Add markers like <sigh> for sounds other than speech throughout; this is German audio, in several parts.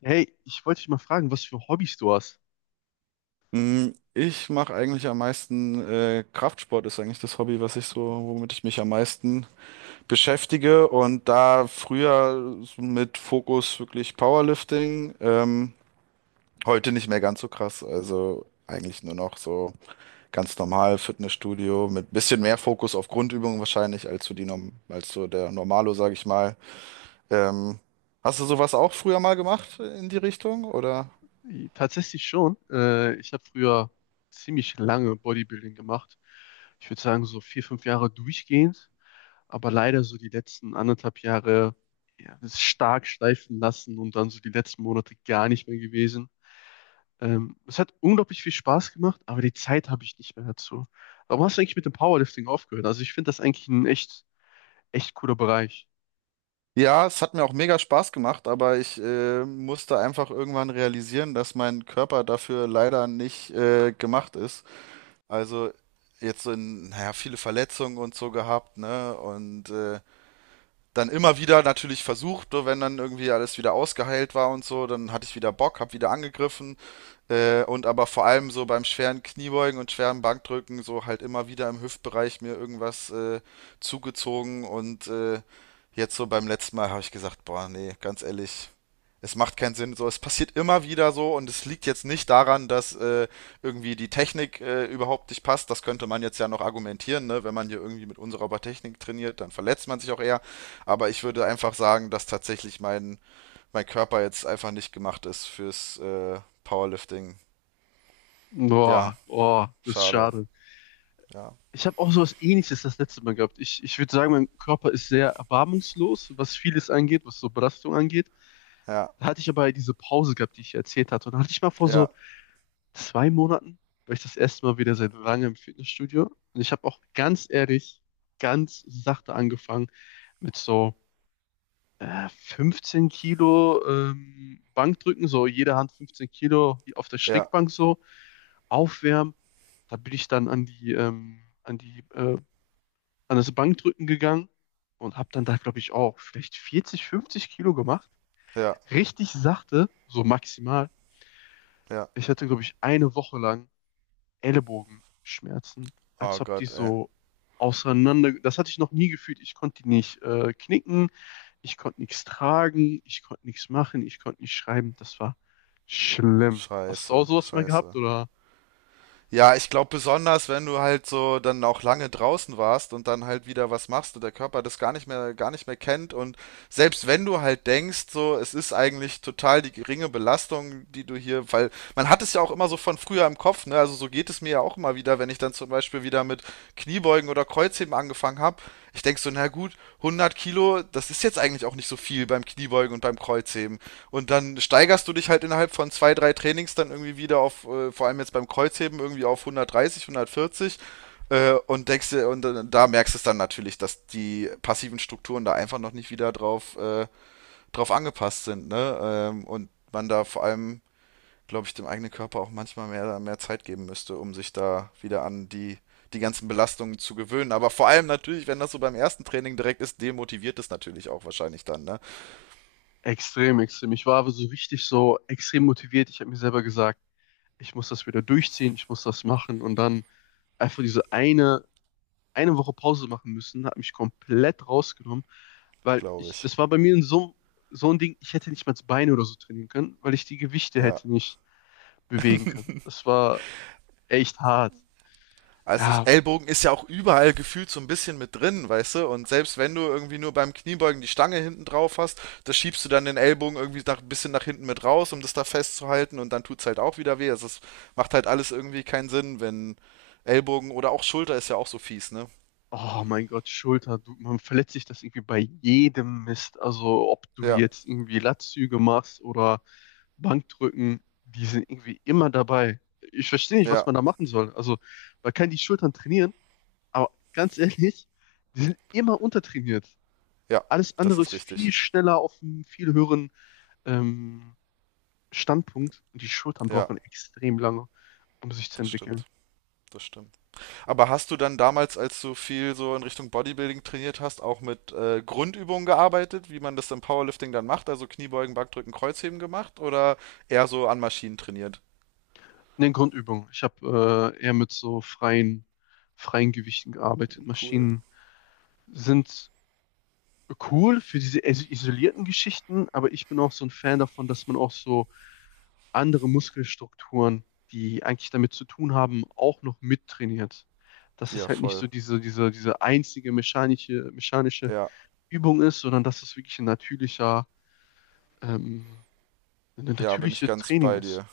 Hey, ich wollte dich mal fragen, was für Hobbys du hast. Ich mache eigentlich am meisten Kraftsport ist eigentlich das Hobby, womit ich mich am meisten beschäftige. Und da früher so mit Fokus wirklich Powerlifting, heute nicht mehr ganz so krass. Also eigentlich nur noch so ganz normal Fitnessstudio mit bisschen mehr Fokus auf Grundübungen wahrscheinlich als so die Norm als so der Normalo, sag ich mal. Ähm, Hast du sowas auch früher mal gemacht in die Richtung oder? Tatsächlich schon. Ich habe früher ziemlich lange Bodybuilding gemacht. Ich würde sagen, so vier, fünf Jahre durchgehend, aber leider so die letzten anderthalb Jahre ja, das stark schleifen lassen und dann so die letzten Monate gar nicht mehr gewesen. Es hat unglaublich viel Spaß gemacht, aber die Zeit habe ich nicht mehr dazu. Warum hast du eigentlich mit dem Powerlifting aufgehört? Also ich finde das eigentlich ein echt, echt cooler Bereich. Ja, es hat mir auch mega Spaß gemacht, aber ich musste einfach irgendwann realisieren, dass mein Körper dafür leider nicht gemacht ist. Also jetzt so naja, viele Verletzungen und so gehabt, ne? Und dann immer wieder natürlich versucht, so wenn dann irgendwie alles wieder ausgeheilt war und so, dann hatte ich wieder Bock, hab wieder angegriffen. Und aber vor allem so beim schweren Kniebeugen und schweren Bankdrücken so halt immer wieder im Hüftbereich mir irgendwas zugezogen und jetzt so beim letzten Mal habe ich gesagt, boah, nee, ganz ehrlich, es macht keinen Sinn. So, es passiert immer wieder so und es liegt jetzt nicht daran, dass irgendwie die Technik überhaupt nicht passt. Das könnte man jetzt ja noch argumentieren, ne? Wenn man hier irgendwie mit unsauberer Technik trainiert, dann verletzt man sich auch eher. Aber ich würde einfach sagen, dass tatsächlich mein Körper jetzt einfach nicht gemacht ist fürs Powerlifting. Ja, Boah, boah, das ist schade. schade. Ja, Ich habe auch sowas Ähnliches das letzte Mal gehabt. Ich würde sagen, mein Körper ist sehr erbarmungslos, was vieles angeht, was so Belastung angeht. ja, Da hatte ich aber diese Pause gehabt, die ich erzählt hatte. Und da hatte ich mal vor so ja, 2 Monaten, war ich das erste Mal wieder seit langem im Fitnessstudio. Und ich habe auch ganz ehrlich, ganz sachte angefangen mit so 15 Kilo Bankdrücken, so jede Hand 15 Kilo auf der ja, Schrägbank so, aufwärmen. Da bin ich dann an das Bankdrücken gegangen und habe dann da, glaube ich, auch vielleicht 40, 50 Kilo gemacht. ja, Richtig sachte, so maximal. ja. Ich hatte, glaube ich, eine Woche lang Ellenbogenschmerzen, als Oh ob die Gott, ey. so auseinander. Das hatte ich noch nie gefühlt. Ich konnte die nicht knicken, ich konnte nichts tragen, ich konnte nichts machen, ich konnte nicht schreiben. Das war schlimm. Hast du auch Scheiße, sowas mal gehabt scheiße. oder? Ja, ich glaube besonders, wenn du halt so dann auch lange draußen warst und dann halt wieder was machst und der Körper das gar nicht mehr kennt und selbst wenn du halt denkst, so, es ist eigentlich total die geringe Belastung, die du hier, weil man hat es ja auch immer so von früher im Kopf, ne? Also so geht es mir ja auch immer wieder, wenn ich dann zum Beispiel wieder mit Kniebeugen oder Kreuzheben angefangen habe. Ich denk so, na gut, 100 Kilo, das ist jetzt eigentlich auch nicht so viel beim Kniebeugen und beim Kreuzheben. Und dann steigerst du dich halt innerhalb von zwei, drei Trainings dann irgendwie wieder auf, vor allem jetzt beim Kreuzheben, irgendwie auf 130, 140 und denkst dir, da merkst du es dann natürlich, dass die passiven Strukturen da einfach noch nicht wieder drauf angepasst sind, ne? Und man da vor allem, glaube ich, dem eigenen Körper auch manchmal mehr Zeit geben müsste, um sich da wieder an die ganzen Belastungen zu gewöhnen. Aber vor allem natürlich, wenn das so beim ersten Training direkt ist, demotiviert es natürlich auch wahrscheinlich dann, ne? Extrem, extrem. Ich war aber so richtig so extrem motiviert. Ich habe mir selber gesagt, ich muss das wieder durchziehen, ich muss das machen und dann einfach diese eine Woche Pause machen müssen, hat mich komplett rausgenommen, weil Glaube ich, ich. das war bei mir so, so ein Ding, ich hätte nicht mal das Bein oder so trainieren können, weil ich die Gewichte Ja. hätte nicht bewegen können. Das war echt hart. Ja. Ellbogen ist ja auch überall gefühlt so ein bisschen mit drin, weißt du? Und selbst wenn du irgendwie nur beim Kniebeugen die Stange hinten drauf hast, da schiebst du dann den Ellbogen irgendwie ein bisschen nach hinten mit raus, um das da festzuhalten und dann tut's halt auch wieder weh. Also es macht halt alles irgendwie keinen Sinn, wenn Ellbogen oder auch Schulter ist ja auch so fies, ne? Oh mein Gott, Schulter, du, man verletzt sich das irgendwie bei jedem Mist. Also ob du Ja, jetzt irgendwie Latzüge machst oder Bankdrücken, die sind irgendwie immer dabei. Ich verstehe nicht, was ja, man da machen soll. Also man kann die Schultern trainieren, aber ganz ehrlich, die sind immer untertrainiert. ja, Alles das andere ist ist viel richtig. schneller auf einem viel höheren ähm, Standpunkt und die Schultern Ja, brauchen extrem lange, um sich zu das entwickeln. stimmt, das stimmt. Aber hast du dann damals, als du viel so in Richtung Bodybuilding trainiert hast, auch mit Grundübungen gearbeitet, wie man das im Powerlifting dann macht? Also Kniebeugen, Bankdrücken, Kreuzheben gemacht oder eher so an Maschinen trainiert? In Grundübung. Ich habe eher mit so freien Gewichten gearbeitet. Cool. Maschinen sind cool für diese isolierten Geschichten, aber ich bin auch so ein Fan davon, dass man auch so andere Muskelstrukturen, die eigentlich damit zu tun haben, auch noch mittrainiert. Dass es Ja, halt nicht so voll. diese einzige mechanische Ja, Übung ist, sondern dass es wirklich ähm, ein ja, bin ich natürliches ganz Training bei ist. dir.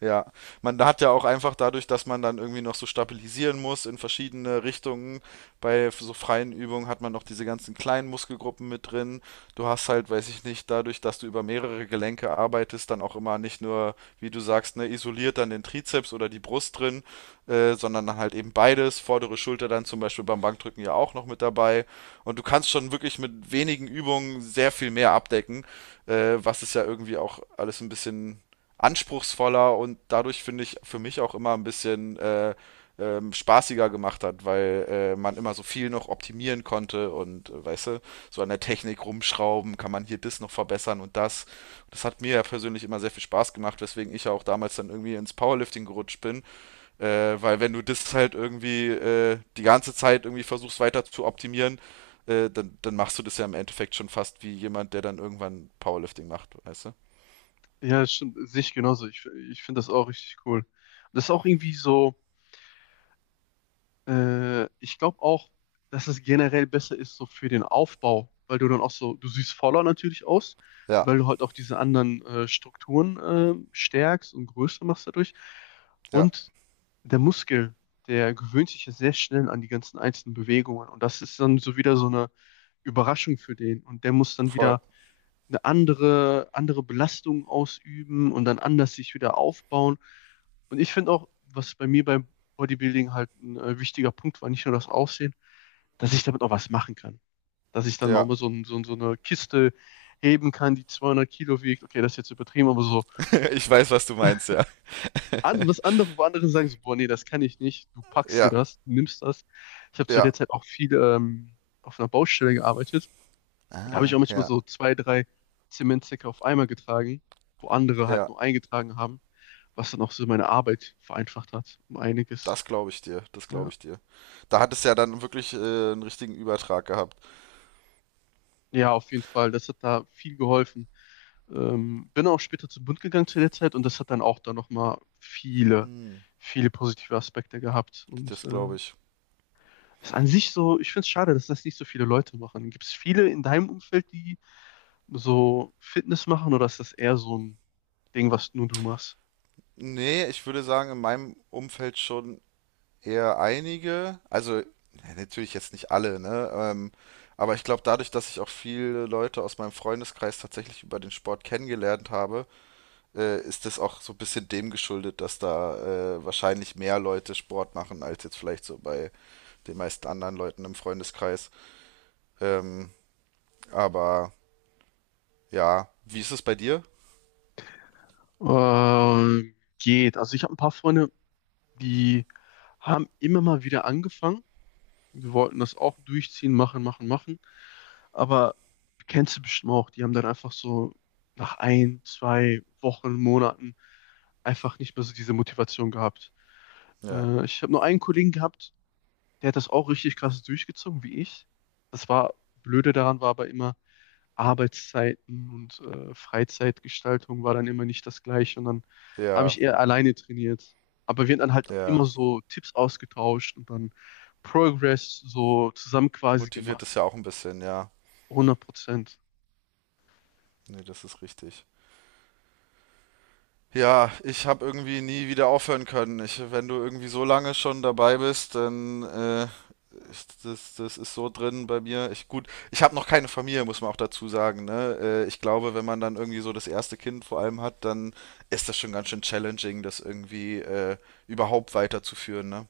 Ja, man hat ja auch einfach dadurch, dass man dann irgendwie noch so stabilisieren muss in verschiedene Richtungen, bei so freien Übungen hat man noch diese ganzen kleinen Muskelgruppen mit drin. Du hast halt, weiß ich nicht, dadurch, dass du über mehrere Gelenke arbeitest, dann auch immer nicht nur, wie du sagst, ne, isoliert dann den Trizeps oder die Brust drin, sondern dann halt eben beides, vordere Schulter dann zum Beispiel beim Bankdrücken ja auch noch mit dabei. Und du kannst schon wirklich mit wenigen Übungen sehr viel mehr abdecken, was es ja irgendwie auch alles ein bisschen anspruchsvoller und dadurch finde ich für mich auch immer ein bisschen spaßiger gemacht hat, weil man immer so viel noch optimieren konnte und weißt du, so an der Technik rumschrauben, kann man hier das noch verbessern und das. Das hat mir ja persönlich immer sehr viel Spaß gemacht, weswegen ich ja auch damals dann irgendwie ins Powerlifting gerutscht bin, weil wenn du das halt irgendwie die ganze Zeit irgendwie versuchst weiter zu optimieren, dann machst du das ja im Endeffekt schon fast wie jemand, der dann irgendwann Powerlifting macht, weißt du? Ja, stimmt, sehe ich genauso. Ich finde das auch richtig cool. Und das ist auch irgendwie so, ich glaube auch, dass es generell besser ist so für den Aufbau, weil du dann auch so, du siehst voller natürlich aus, Ja, weil du halt auch diese anderen Strukturen stärkst und größer machst dadurch. ja, Und der Muskel, der gewöhnt sich ja sehr schnell an die ganzen einzelnen Bewegungen. Und das ist dann so wieder so eine Überraschung für den. Und der muss dann voll. wieder eine andere Belastung ausüben und dann anders sich wieder aufbauen. Und ich finde auch, was bei mir beim Bodybuilding halt ein wichtiger Punkt war, nicht nur das Aussehen, dass ich damit auch was machen kann. Dass ich dann mal Ja, so, so eine Kiste heben kann, die 200 Kilo wiegt. Okay, das ist jetzt übertrieben, aber so <laughs> ich weiß, was du meinst, ja. Wo andere sagen, so, boah, nee, das kann ich nicht. Du packst dir Ja, das, du nimmst das. Ich habe zu ja, der Zeit auch viel auf einer Baustelle gearbeitet. Da habe ich auch manchmal ja, so zwei, drei Zementsäcke auf einmal getragen, wo andere halt ja. nur eingetragen haben, was dann auch so meine Arbeit vereinfacht hat, um einiges. Das glaube ich dir, das glaube Ja, ich dir. Da hat es ja dann wirklich einen richtigen Übertrag gehabt. ja auf jeden Fall, das hat da viel geholfen. Bin auch später zum Bund gegangen zu der Zeit und das hat dann auch da nochmal viele, Hm. viele positive Aspekte gehabt. Und Das glaube ich. ist an sich so, ich finde es schade, dass das nicht so viele Leute machen. Gibt es viele in deinem Umfeld, die so Fitness machen oder ist das eher so ein Ding, was nur du machst? Nee, ich würde sagen, in meinem Umfeld schon eher einige. Also, ja, natürlich jetzt nicht alle, ne? Aber ich glaube, dadurch, dass ich auch viele Leute aus meinem Freundeskreis tatsächlich über den Sport kennengelernt habe, ist das auch so ein bisschen dem geschuldet, dass da wahrscheinlich mehr Leute Sport machen, als jetzt vielleicht so bei den meisten anderen Leuten im Freundeskreis. Ähm, aber ja, wie ist es bei dir? Geht. Also ich habe ein paar Freunde, die haben immer mal wieder angefangen. Wir wollten das auch durchziehen, machen, machen, machen. Aber kennst du bestimmt auch, die haben dann einfach so nach ein, zwei Wochen, Monaten einfach nicht mehr so diese Motivation gehabt. Ja, Ich habe nur einen Kollegen gehabt, der hat das auch richtig krass durchgezogen, wie ich. Das war, Blöde daran war aber immer, Arbeitszeiten und Freizeitgestaltung war dann immer nicht das Gleiche. Und dann habe ja, ich eher alleine trainiert. Aber wir haben dann halt ja. immer so Tipps ausgetauscht und dann Progress so zusammen quasi Motiviert gemacht. es ja auch ein bisschen, ja. 100%. Nee, das ist richtig. Ja, ich habe irgendwie nie wieder aufhören können. Wenn du irgendwie so lange schon dabei bist, dann das ist so drin bei mir. Ich gut, ich habe noch keine Familie, muss man auch dazu sagen. Ne? Ich glaube, wenn man dann irgendwie so das erste Kind vor allem hat, dann ist das schon ganz schön challenging, das irgendwie überhaupt weiterzuführen. Ne?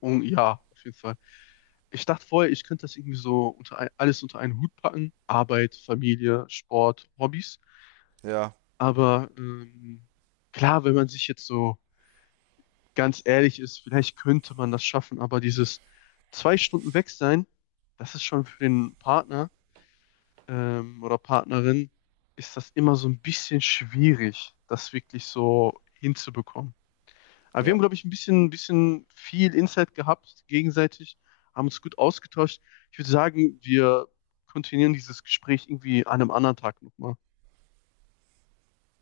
Und ja, auf jeden Fall. Ich dachte vorher, ich könnte das irgendwie so alles unter einen Hut packen. Arbeit, Familie, Sport, Hobbys. Ja, Aber klar, wenn man sich jetzt so ganz ehrlich ist, vielleicht könnte man das schaffen, aber dieses 2 Stunden weg sein, das ist schon für den Partner oder Partnerin, ist das immer so ein bisschen schwierig, das wirklich so hinzubekommen. Aber wir ja. haben, glaube ich, ein bisschen viel Insight gehabt, gegenseitig, haben uns gut ausgetauscht. Ich würde sagen, wir kontinuieren dieses Gespräch irgendwie an einem anderen Tag nochmal.